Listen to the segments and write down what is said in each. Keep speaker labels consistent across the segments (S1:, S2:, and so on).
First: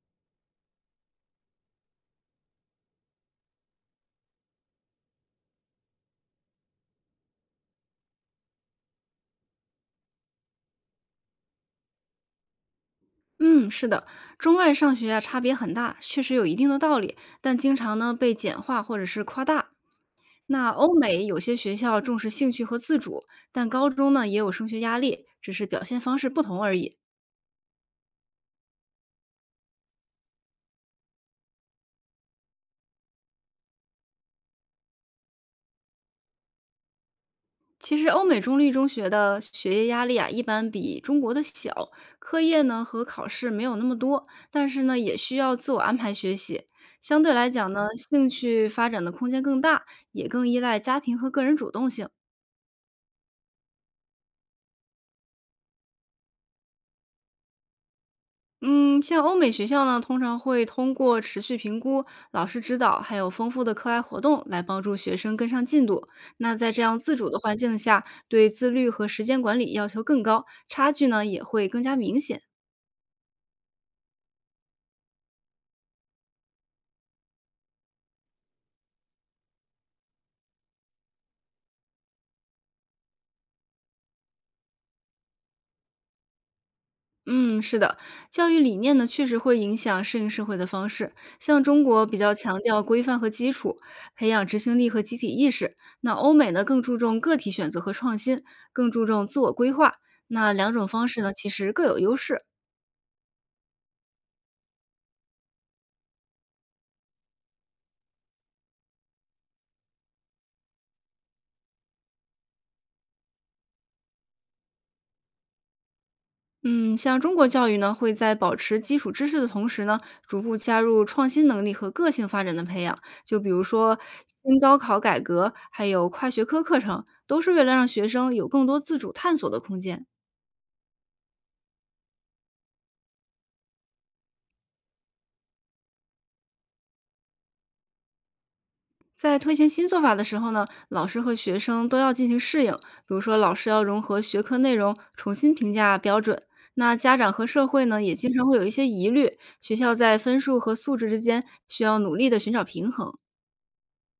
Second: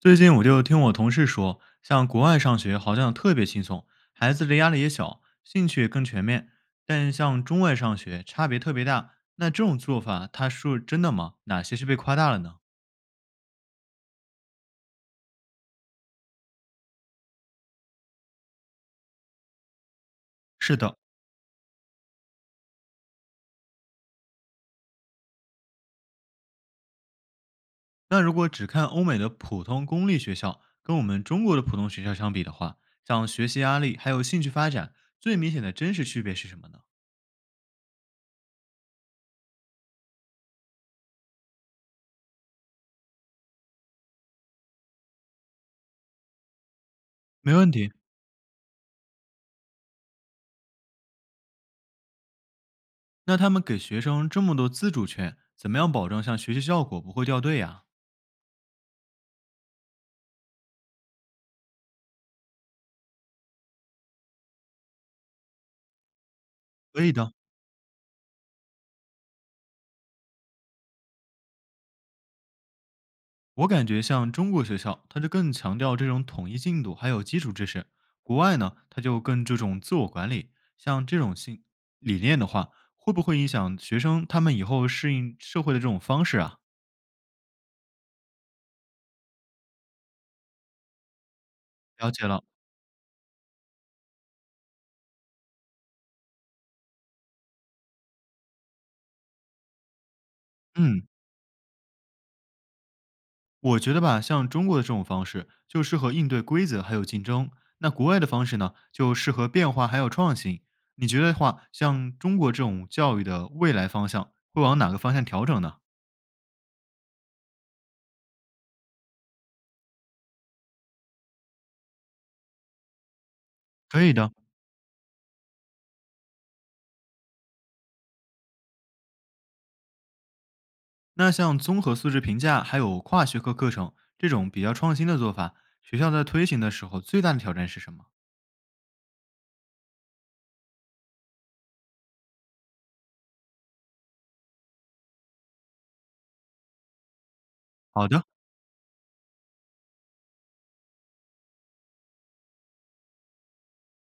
S1: 最近我就听我同事说，像国外上学好像特别轻松，孩子的压力也小，兴趣也更全面。但像中外上学差别特别大，那这种做法它是真的吗？哪些是被夸大了呢？
S2: 嗯，是的，中外上学啊差别很大，确实有一定的道理，但经常呢被简化或者是夸大。那
S1: 是
S2: 欧
S1: 的。
S2: 美有些学校重视兴趣和自主，但高中呢也有升学压力，只是表现方式不同而已。
S1: 那如果只看欧美的普通公立学校跟我们中国的普通学校相比的话，像学习压力还有兴趣发展，最明显的真实区别是什么呢？
S2: 其实欧美中立中学的学业压力啊，一般比中国的小，课业呢和考试没有那么多，但是呢也需要自我安排学习。相对来
S1: 没问
S2: 讲呢，
S1: 题。
S2: 兴趣发展的空间更大，也更依赖家庭和个人主动性。
S1: 那他们给学生这么多自主权，怎么样保证像学习效果不会掉队呀、
S2: 嗯，像欧美学校呢，通常会通过持续评估、老师指导，还有丰富的课外活动来帮助学生跟上进度。那在这样
S1: 可以
S2: 自主
S1: 的。
S2: 的环境下，对自律和时间管理要求更高，差距呢也会更加明显。
S1: 我感觉像中国学校，它就更强调这种统一进度还有基础知识；国外呢，它就更注重自我管理。像这种性理念的话，会不会影响学生他们以后适应社会的这种方式啊？
S2: 嗯，是的，教育理念呢确实会影响适应社会的方式。像中国
S1: 了
S2: 比
S1: 解
S2: 较
S1: 了。
S2: 强调规范和基础，培养执行力和集体意识；那欧美呢更注重个体选择和创新，更注重自我规划。那两种方
S1: 嗯，
S2: 式呢其实各有优势。
S1: 我觉得吧，像中国的这种方式就适合应对规则还有竞争，那国外的方式呢，就适合变化还有创新。你觉得的话，像中国这种教育的未来方向会往哪个方向调整呢？
S2: 嗯，像中国教育呢，会在保持基础知识的同时呢，逐步加入创新能力和个性发展的培养。就比如说
S1: 可以的。
S2: 新高考改革，还有跨学科课程，都是为了让学生有更多自主探索的空间。
S1: 那像综合素质评价还有跨学科课程这种比较创新的做法，学校在推行的时候最大的挑战是什么？
S2: 在推行新做法的时候呢，老师和学生都要进行适应。比如说，老师要融合学科内容，重新评价标准。那家长和社会呢，
S1: 好
S2: 也
S1: 的。
S2: 经常会有一些疑虑，学校在分数和素质之间需要努力的寻找平衡。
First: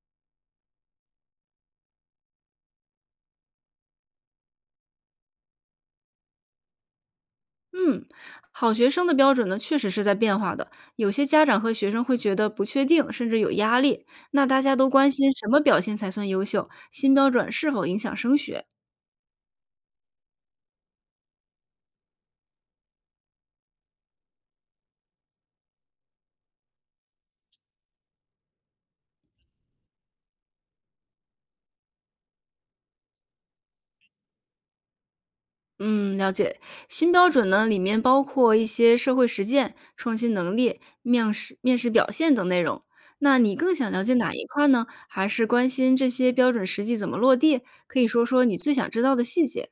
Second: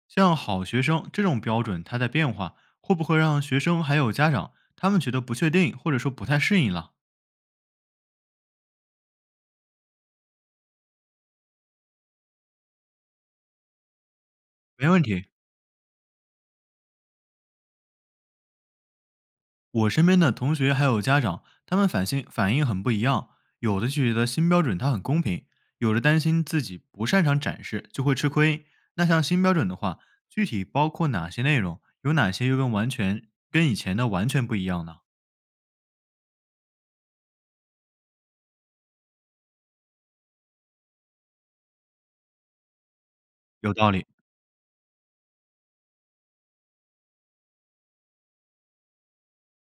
S1: 像好学生这种标准，它在变化，会不会让学生还有家长他们觉得不确定，或者说不太适应了？
S2: 嗯，好学生的标准呢，确实是在变化的。有些家长和学生会觉得不确定，甚至有压力。那大家都
S1: 没问
S2: 关
S1: 题，
S2: 心什么表现才算优秀？新标准是否影响升学？
S1: 我身边的同学还有家长，他们反应很不一样，有的就觉得新标准它很公平，有的担心自己不擅长展示就会吃亏。那像新标准的话，具体包括哪些内容？有哪些又跟完全跟以前的完全不一样呢？
S2: 嗯，了解。新标准呢，里面包括一些社会实践、创新能力、面试、面试表现等内容。那你更
S1: 有
S2: 想
S1: 道
S2: 了
S1: 理。
S2: 解哪一块儿呢？还是关心这些标准实际怎么落地？可以说说你最想知道的细节。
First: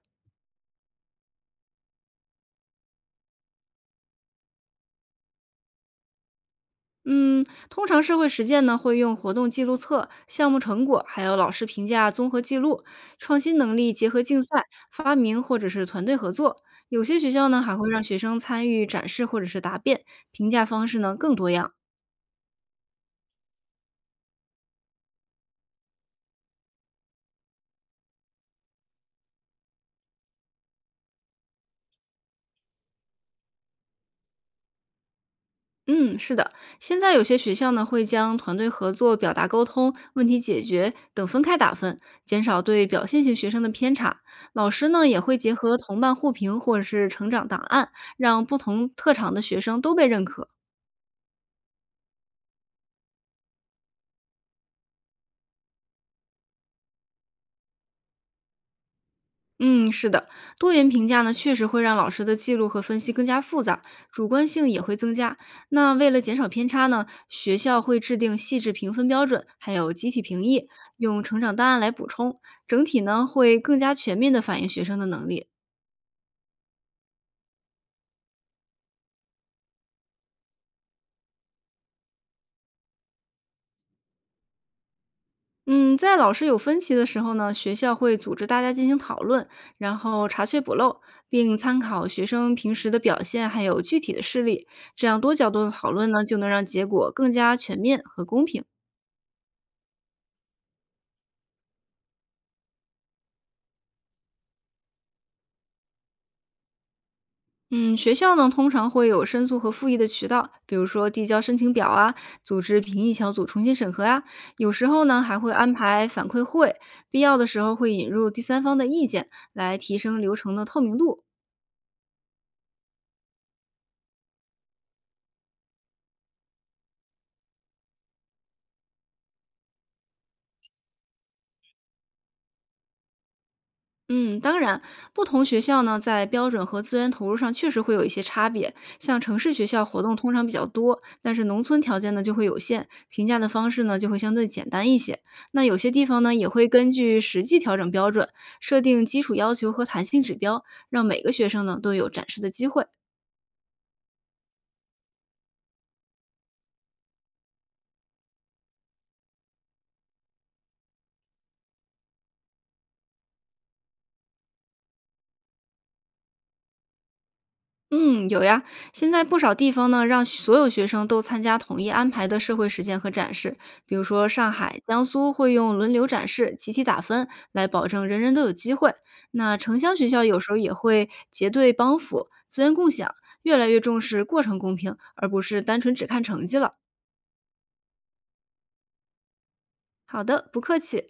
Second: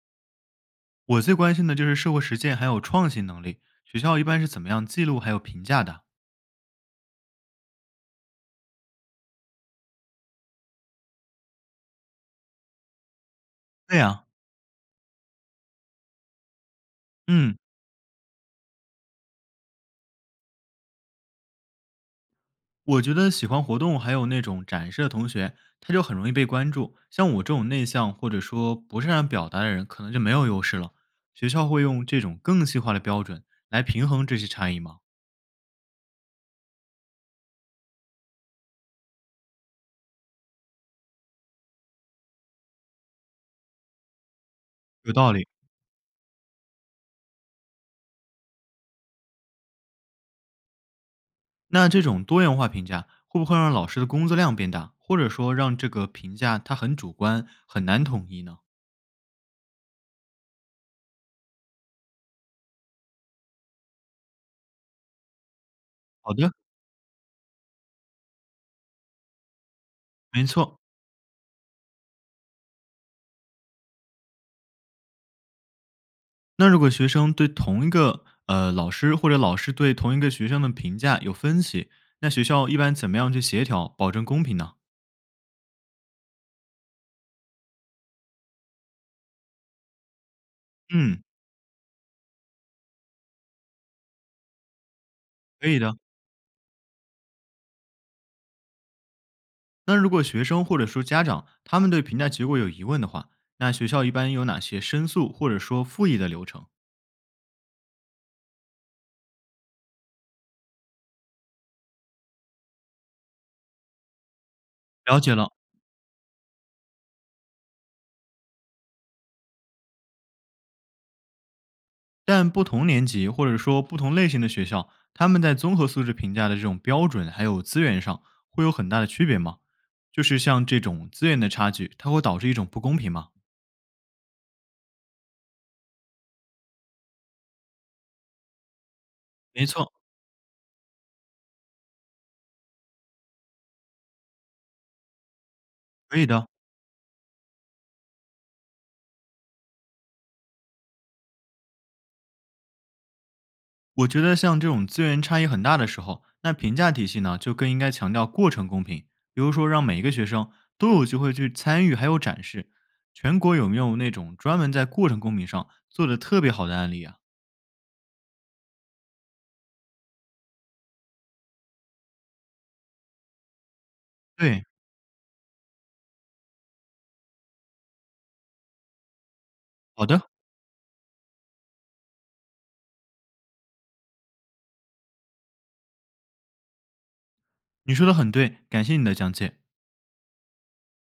S1: 我最关心的就是社会实践还有创新能力，学校一般是怎么样记录还有评价的？
S2: 嗯，通常社会实践呢，会用活动记录册、项目成果，还有老师评价综合记录。创新能力
S1: 对
S2: 结合
S1: 呀、
S2: 竞赛、发明或者是团队合作。有些学校
S1: 嗯，
S2: 呢，还会让学生参与展示或者是答辩，评价方式呢更多样。
S1: 我觉得喜欢活动还有那种展示的同学，他就很容易被关注。像我这种内向或者说不擅长表达的人，可能就没有优势了。学校会用这种更细化的标准来平衡这些差异吗？
S2: 嗯，是的，现在有些学校呢会将团队合作、表达沟通、问题解决等分开打分，减少对表现型学生的偏差。老师呢
S1: 有
S2: 也
S1: 道
S2: 会
S1: 理。
S2: 结合同伴互评或者是成长档案，让不同特长的学生都被认可。
S1: 那这种多元化评价会不会让老师的工作量变大，或者说让这个评价它很主观，很难统一呢？
S2: 嗯，是的，多元评价呢，确实会让老师的记录和分析更加复杂，主观性也会增加。那为了
S1: 好
S2: 减少
S1: 的，
S2: 偏差呢，学校会制定细致评分标准，还有集体评
S1: 没
S2: 议，
S1: 错。
S2: 用成长档案来补充，整体呢会更加全面的反映学生的能力。
S1: 那如果学生对同一个老师或者老师对同一个学生的评价有分歧，那学校一般怎么样去协调，保证公平呢？
S2: 嗯，在老师有分歧的时候呢，学校会组织大家进行讨论，然后查缺补漏，
S1: 嗯，
S2: 并参考学生平时的表现，还有具体的事例，这样多角度
S1: 可
S2: 的
S1: 以
S2: 讨
S1: 的。
S2: 论呢，就能让结果更加全面和公平。
S1: 那如果学生或者说家长他们对评价结果有疑问的话，那学校一般有哪些申诉或者说复议的流程？
S2: 嗯，学校呢通常会有申诉和复议的渠道，比如说递交申请表啊，组织评议小组重新审核啊，有时候呢
S1: 了解
S2: 还会
S1: 了。
S2: 安排反馈会，必要的时候会引入第三方的意见，来提升流程的透明度。
S1: 但不同年级或者说不同类型的学校，他们在综合素质评价的这种标准还有资源上会有很大的区别吗？就是像这种资源的差距，它会导致一种不公平吗？
S2: 嗯，当然，不同学校呢，在标准和资源投入上确实会有一些差别。像城市
S1: 没
S2: 学校
S1: 错，
S2: 活动通常比较多，但是农村条件呢就会有限，评价的方式呢就会相对简单一些。那有些地
S1: 可
S2: 方
S1: 以
S2: 呢也
S1: 的。
S2: 会根据实际调整标准，设定基础要求和弹性指标，让每个学生呢都有展示的机会。
S1: 我觉得像这种资源差异很大的时候，那评价体系呢就更应该强调过程公平，比如说让每一个学生都有机会去参与，还有展示。全国有没有那种专门在过程公平上做的特别好的案例啊？
S2: 嗯，有呀。现在不少地方呢，让所有学生都参加统一安排的社会实践和展示。比如说，上
S1: 对，
S2: 海、江苏会用轮流展示、集体打分来保证人人都有机会。那城乡
S1: 好
S2: 学
S1: 的，
S2: 校有时候也会结对帮扶、资源共享，越来越重视过程公平，而不是单纯只看成绩了。
S1: 你说的很对，感谢你的讲解。
S2: 好的，不客气。